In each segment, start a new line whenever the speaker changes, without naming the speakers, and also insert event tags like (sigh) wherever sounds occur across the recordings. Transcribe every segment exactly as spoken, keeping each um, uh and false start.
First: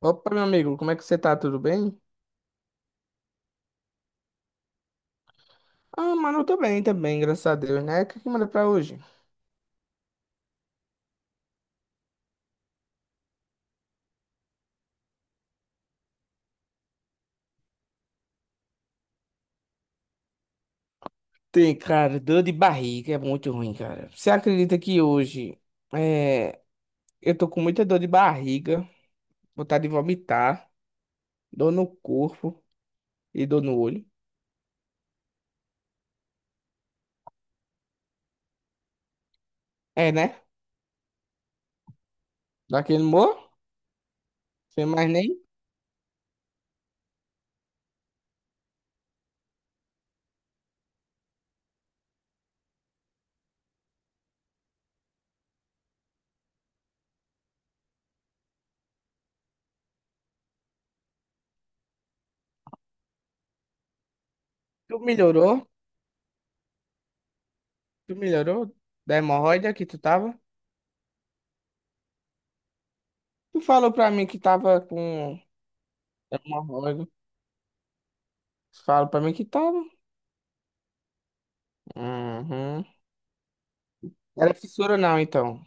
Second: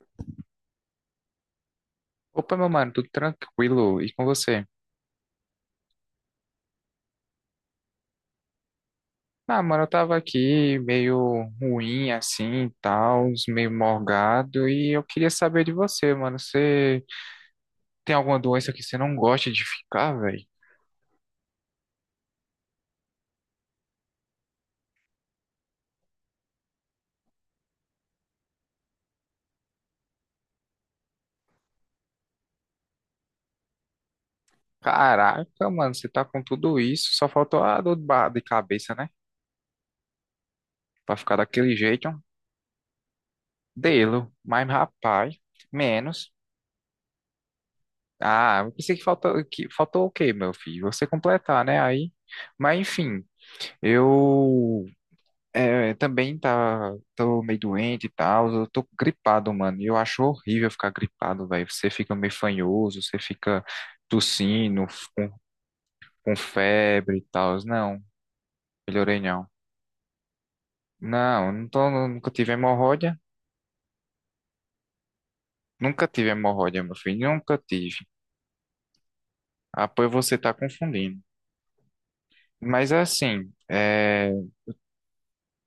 Opa, meu amigo, como é que você tá? Tudo bem?
Opa, meu mano, tudo tranquilo? E com você?
Ah, mano, eu tô bem também, graças a Deus, né? O que que manda pra hoje?
Ah, mano, eu tava aqui meio ruim assim, e tal, meio morgado, e eu queria saber de você, mano. Você tem alguma doença que você não gosta de ficar, velho?
Tem, cara, dor de barriga é muito ruim, cara. Você acredita que hoje é, eu tô com muita dor de barriga, vontade de vomitar, dor no corpo e dor no olho?
Caraca, mano, você tá com tudo isso, só faltou a dor de ba- de cabeça, né?
É, né?
Pra ficar daquele jeito, um
Daquele humor?
delo, mas
Sem mais
rapaz,
nem?
menos. Ah, eu pensei que faltou, que faltou o quê, meu filho? Você completar, né? Aí, mas enfim, eu. É, é, também tá, tô meio doente e tal, eu tô gripado, mano, e eu acho horrível ficar gripado, velho, você fica meio fanhoso, você fica tossindo,
Tu
f- com,
melhorou?
com febre e tal, não,
Tu melhorou da
melhorei não.
hemorroida que tu tava?
Não, não tô, nunca tive hemorroida,
Tu falou pra mim que tava com
nunca tive hemorroida, meu
hemorroida.
filho, nunca tive.
Tu falou pra mim que tava?
Ah, pois você tá confundindo.
Uhum.
Mas é assim, é...
Era fissura não, então.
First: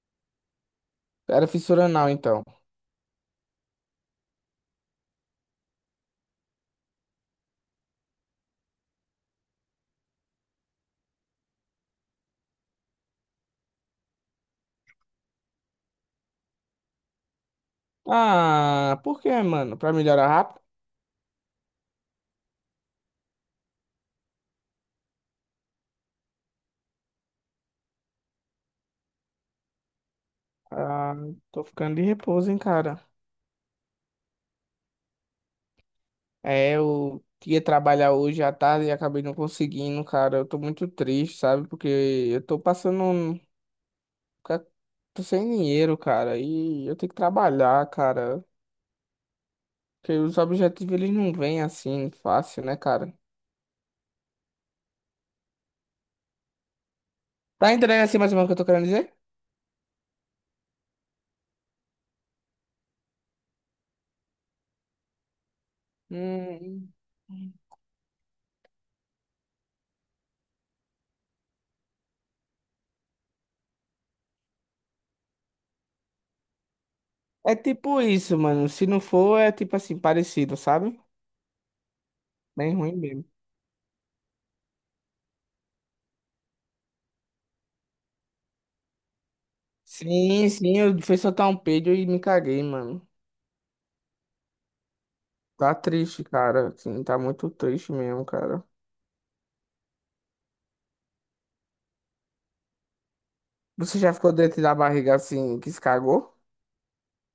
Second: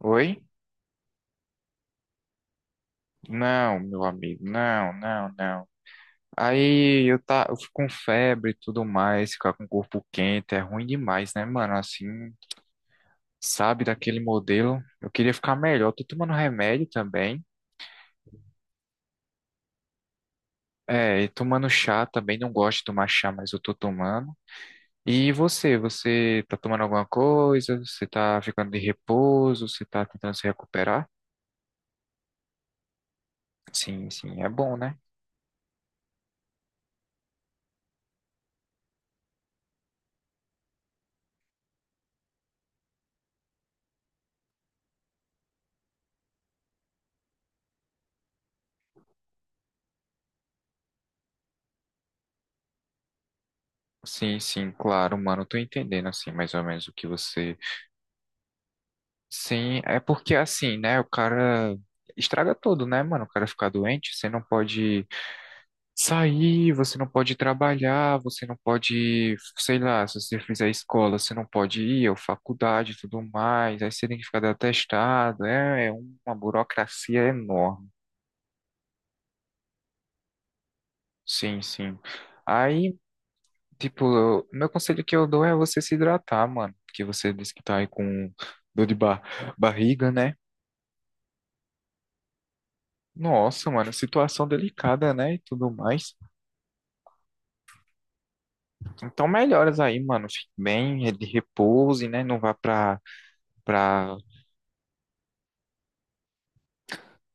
Oi?
Era fissura anal, então.
Não, meu amigo, não, não, não. Aí eu, tá, eu fico com febre e tudo mais, ficar com o corpo quente é ruim demais, né, mano? Assim, sabe, daquele modelo. Eu queria ficar melhor. Tô tomando remédio também.
Ah, por quê, mano? Pra melhorar rápido?
É, e tomando chá também. Não gosto de tomar chá, mas eu tô tomando. E você? Você tá tomando alguma coisa? Você tá ficando de repouso? Você tá tentando se recuperar?
Ah, tô ficando de repouso, hein, cara.
Sim, sim, é bom, né?
É, eu ia trabalhar hoje à tarde e acabei não conseguindo, cara. Eu tô muito triste, sabe? Porque eu tô passando. um- ca- Tô sem dinheiro, cara. E eu tenho que trabalhar, cara. Porque os objetivos, eles não vêm assim, fácil, né, cara?
Sim, sim, claro, mano. Eu Tô entendendo, assim, mais ou menos o que você.
Tá entendendo assim mais ou menos o que eu tô querendo dizer?
Sim, é porque assim, né? O cara estraga tudo, né, mano? O cara fica doente, você não pode sair,
Hum.
você não pode trabalhar, você não pode, sei lá, se você fizer escola, você não pode ir, ou faculdade e tudo mais, aí você tem que ficar dando atestado, é, é uma burocracia
É
enorme.
tipo isso, mano. Se não for, é tipo assim, parecido, sabe?
Sim, sim.
Bem
Aí,
ruim mesmo.
tipo, eu- meu conselho que eu dou é você se hidratar, mano, porque você disse que tá aí com dor de ba barriga, né?
Sim, sim, eu fui soltar um peido e me caguei, mano.
Nossa, mano, situação delicada, né? E tudo
Tá
mais.
triste, cara. Assim, tá muito triste mesmo, cara.
Então, melhoras aí, mano. Fique bem, de repouse, né? Não vá pra,
Você já
pra...
ficou dentro da barriga assim, que se cagou?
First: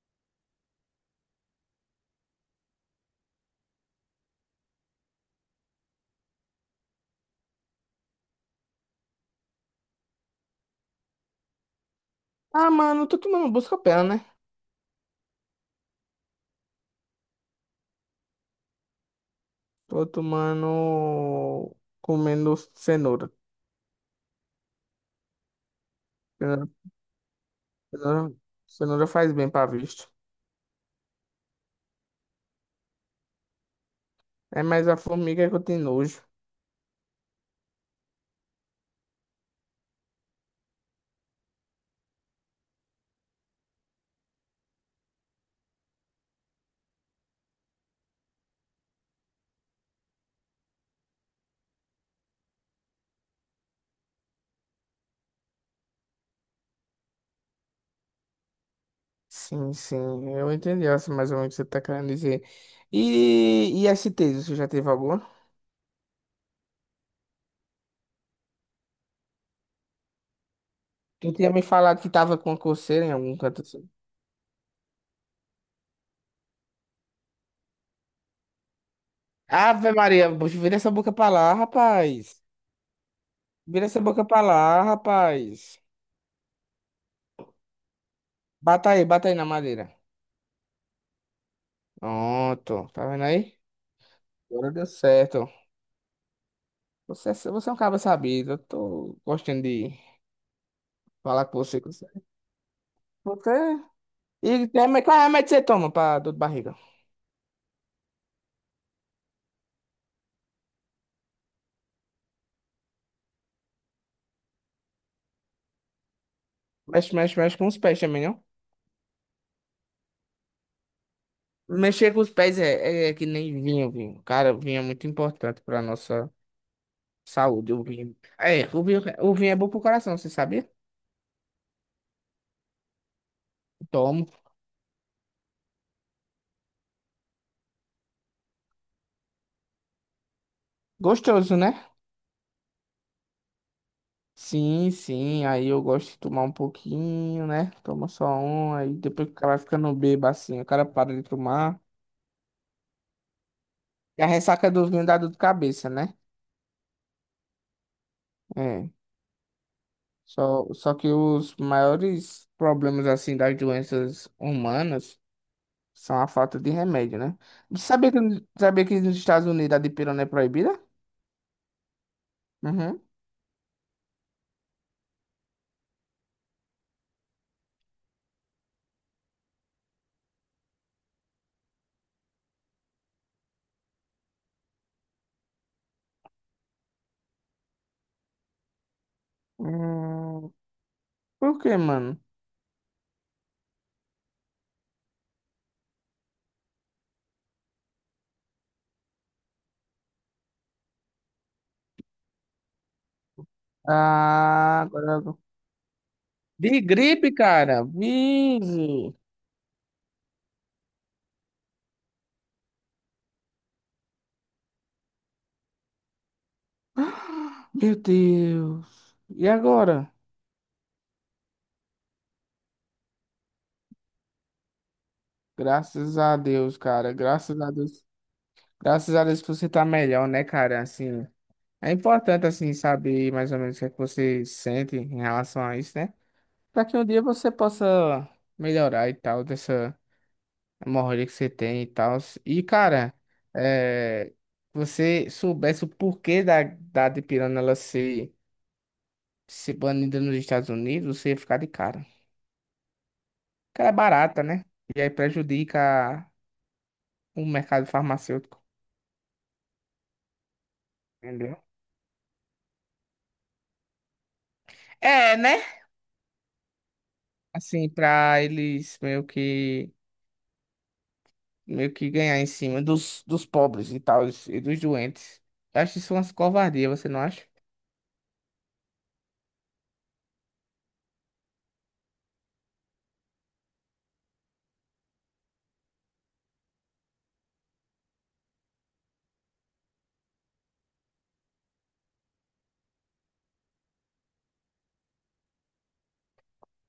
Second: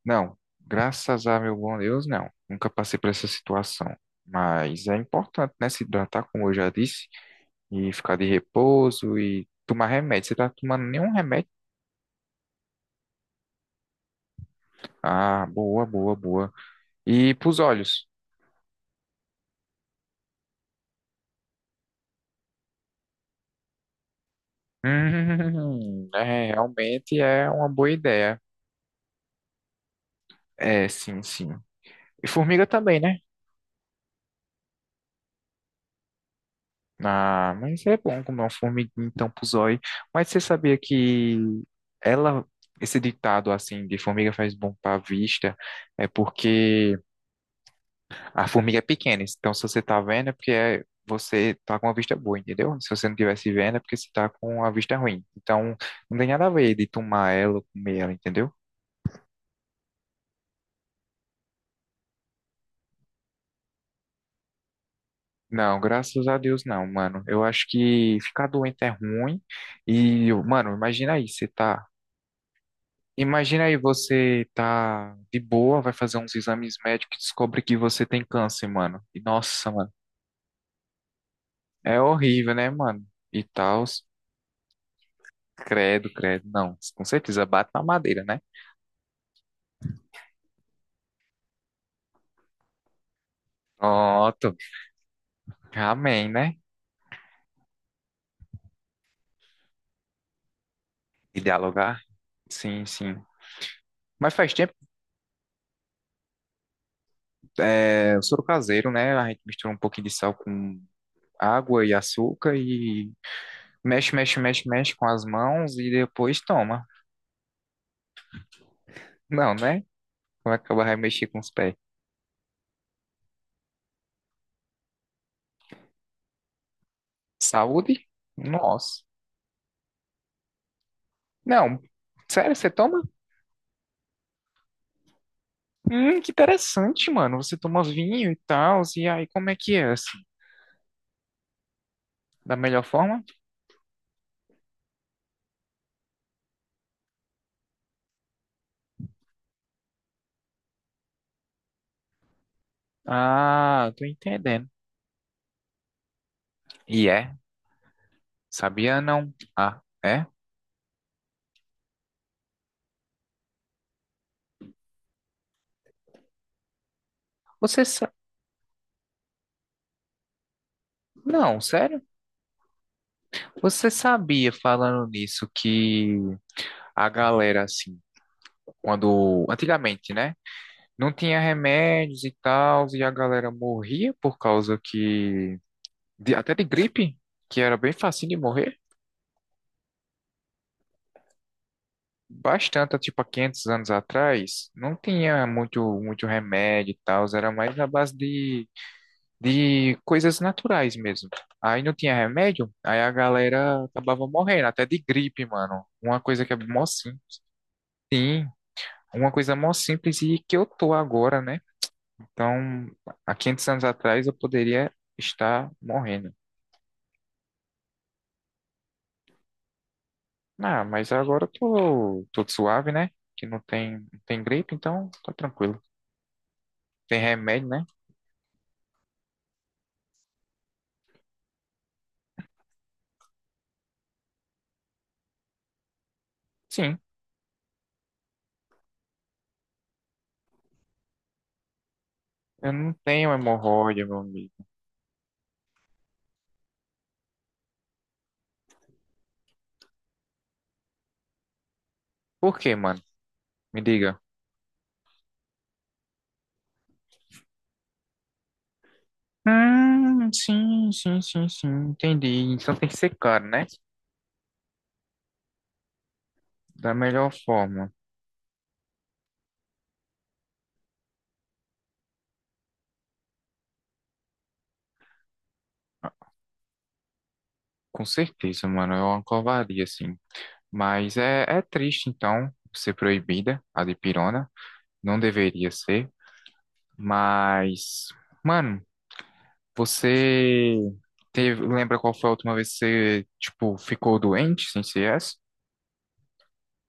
Não, graças a meu bom Deus, não. Nunca passei por essa situação. Mas é importante, né? Se hidratar, como eu já disse, e ficar de repouso e tomar remédio. Você tá tomando nenhum remédio?
Ah, mano, eu tô tomando busca-pé, né?
Ah, boa, boa, boa. E pros olhos? (laughs)
Tô tomando. Comendo cenoura.
Hum, é,
Cenoura,
realmente é uma boa
cenoura
ideia.
cenoura faz bem pra vista.
É, sim, sim. E formiga também, né?
É mais a formiga que eu tenho nojo.
Ah, mas é bom comer uma formiguinha então pro zóio. Mas você sabia que ela, esse ditado assim de formiga faz bom pra vista, é porque a formiga é pequena. Então se você tá vendo é porque é- você tá com a vista boa, entendeu? Se você não tivesse vendo é porque você tá com a vista ruim. Então não tem nada a ver de tomar ela ou comer ela, entendeu?
Sim, sim, eu entendi assim, mais ou menos o que você tá querendo dizer. E, e S t você já teve alguma?
Não, graças a Deus não, mano. Eu acho que ficar doente é ruim. E, mano, imagina aí,
Tu
você
tinha me
tá.
falado que tava com coceira em algum canto
Imagina aí
assim.
você tá de boa, vai fazer uns exames médicos e descobre que você tem câncer, mano. E nossa, mano,
Ave Maria, vira essa boca pra lá,
é
rapaz.
horrível, né, mano? E tal,
Vira essa boca pra lá, rapaz.
credo, credo. Não, com certeza bate na madeira, né?
Bata aí, bata aí na madeira. Pronto, tá vendo aí?
Pronto.
Agora deu certo.
Amém, né?
Você, é, você é um cara sabido, eu tô gostando de
E
falar com você.
dialogar?
Você...
Sim, sim.
você-
Mas faz
E
tempo,
tem reme- qual remédio você toma pra dor de barriga?
é, o soro caseiro, né? A gente mistura um pouquinho de sal com água e açúcar e mexe, mexe, mexe, mexe com as mãos e depois toma.
Mexe, mexe, mexe com os pés também, não?
Não, né? Vai acabar vai mexer com os pés.
Mexer com os pés é, é é que nem vinho, vinho. Cara, o vinho é muito importante pra nossa saúde, o
Saúde?
vinho. É, o
Nossa.
vinho, o vinho é bom pro coração, você sabia?
Não, sério, você toma?
Tomo.
Hum, que interessante, mano. Você toma vinho e tal, e aí como é que é, assim?
Gostoso, né?
Da melhor forma?
Sim, sim, aí eu gosto de tomar um pouquinho, né? Toma só um, aí depois que o cara vai ficando bêbado assim, o cara para de tomar.
Ah, tô
E a
entendendo.
ressaca do vinho dá dor de cabeça, né?
E é?
É.
Sabia não? Ah, é?
Só, só que os maiores problemas, assim, das doenças humanas são a falta de remédio, né?
Você
Sabia
sa...
que, sabia que nos Estados Unidos a dipirona é proibida?
Não, sério?
Uhum.
Você sabia, falando nisso, que a galera, assim, quando... Antigamente, né? Não tinha remédios e tal, e a galera morria por causa que... de- Até de gripe, que era bem facinho de morrer.
Hum, por quê, mano?
Bastante, tipo, há quinhentos anos atrás, não tinha muito, muito remédio e tal, era mais na base de, de coisas naturais mesmo. Aí não tinha remédio, aí a galera acabava morrendo,
Ah,
até de
agora...
gripe, mano. Uma coisa que é
De
mó
gripe,
simples.
cara.
Sim,
Vixe.
uma coisa mó simples e que eu tô agora, né? Então, há quinhentos anos atrás eu poderia estar morrendo.
Meu Deus. E agora?
Ah, mas agora eu tô, tô suave, né? Que não tem, não tem gripe, então tá tranquilo.
Graças a Deus, cara.
Tem
Graças
remédio,
a
né?
Deus. Graças a Deus que você tá melhor, né, cara? Assim, é importante, assim, saber mais ou menos o que é que você sente em relação a isso, né? Pra que
Sim.
um dia você possa melhorar e tal, dessa hemorroida que você tem e tal. E,
Eu não
cara,
tenho hemorroida, meu
é...
amigo.
você soubesse o porquê da, da dipirona ela ser, ser banida nos Estados Unidos, você ia ficar de cara.
Por quê, mano? Me
Cara, é
diga.
barata, né? E aí prejudica o mercado farmacêutico.
Hum, sim, sim, sim,
Entendeu?
sim. Entendi. Então tem que ser caro, né?
É, né?
Da melhor
Assim,
forma.
para eles meio que meio que ganhar em cima dos, dos pobres e tal, e dos doentes. Eu acho isso umas covardia, você não acha?
Com certeza, mano. É uma covardia, assim. Mas é, é triste, então, ser proibida a dipirona. Não deveria ser. Mas, mano, você teve, lembra qual foi a última vez que você, tipo, ficou doente sem C S?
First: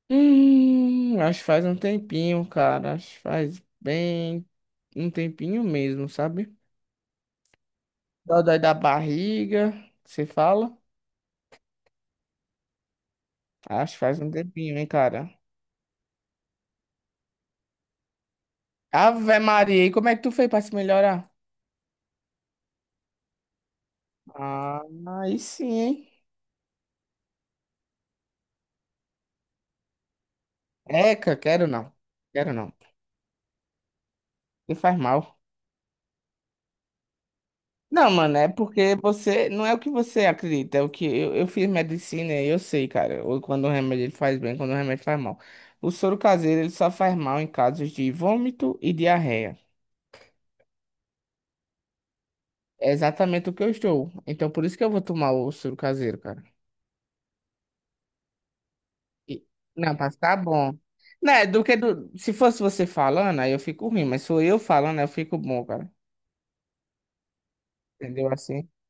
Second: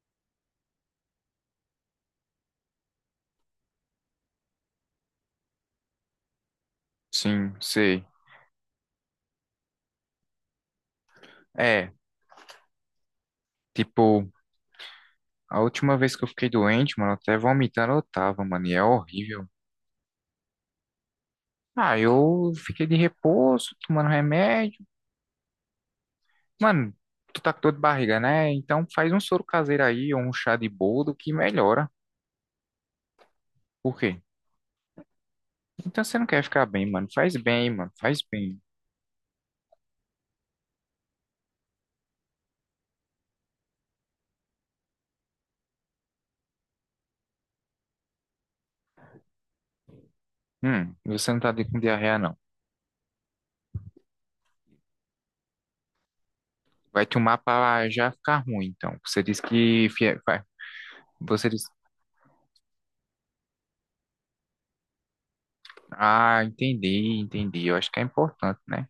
Hum, acho que faz um tempinho, cara. Acho que faz bem um tempinho mesmo, sabe?
Sim, sei.
Dói da barriga, você fala?
É,
Acho que faz
tipo.
um tempinho, hein, cara.
A última vez que eu fiquei doente, mano, até vomitando eu tava, mano, e é
Ave
horrível.
Maria, e como é que tu fez pra se melhorar?
Ah, eu fiquei de repouso, tomando
Ah,
remédio.
aí sim, hein?
Mano, tu tá com dor de barriga, né? Então faz um soro caseiro aí, ou um chá de boldo que
Eca, quero
melhora.
não. Quero não.
Por quê?
E faz mal.
Então você não quer ficar bem, mano. Faz bem, mano,
Não,
faz
mano, é
bem.
porque você. Não é o que você acredita, é o que. Eu, eu fiz medicina e eu sei, cara. Ou quando o remédio ele faz bem, quando o remédio faz mal. O soro caseiro ele só faz mal em casos de vômito e diarreia.
Hum, você não tá de- com diarreia, não.
É exatamente o que eu estou. Então por isso que eu vou tomar o soro caseiro, cara.
Vai tomar pra já ficar ruim, então. Você disse
E-
que...
Não, pra
fie-
ficar
vai-
bom. Né,
Você
do
disse...
que do... Se fosse você falando, aí eu fico ruim, mas sou eu falando, aí eu fico bom, cara.
Ah, entendi, entendi. Eu acho que é
Entendeu
importante,
assim?
né?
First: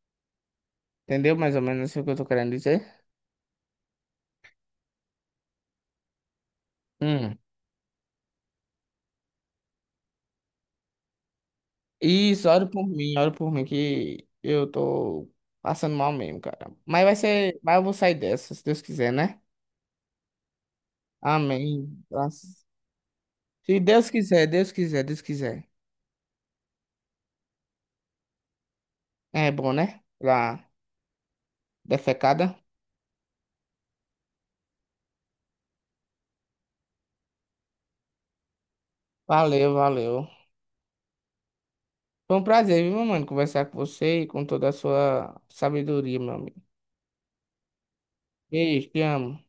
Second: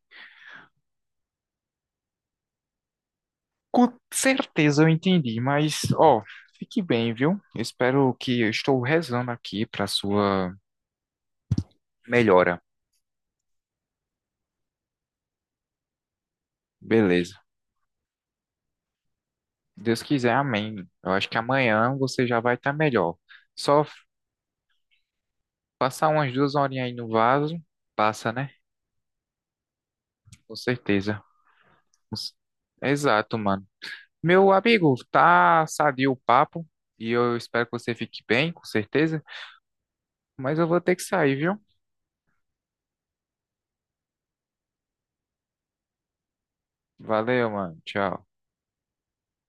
Entendeu mais ou menos o que eu tô querendo dizer?
Com certeza eu entendi, mas ó, fique bem, viu?
Hum.
Eu espero que eu estou rezando aqui para sua
Isso,
melhora.
ora por mim, ora por mim, que eu tô passando mal mesmo, cara. Mas vai
Beleza.
ser, mas eu vou sair dessa, se Deus quiser, né?
Deus quiser, amém. Eu acho que
Amém.
amanhã você já vai
Graças-
estar melhor.
Se
Só f-
Deus quiser, Deus quiser, Deus quiser.
Passar umas duas horinhas aí no vaso, passa, né?
É bom, né?
Com
Pra
certeza. Cons-
defecada.
Exato, mano. Meu amigo, tá sadio o papo e eu espero que você fique bem, com certeza.
Valeu, valeu.
Mas eu vou ter que sair, viu?
Foi um prazer, viu, mano, conversar com você e com toda a sua sabedoria, meu amigo.
Valeu, mano. Tchau.
Beijo, te amo.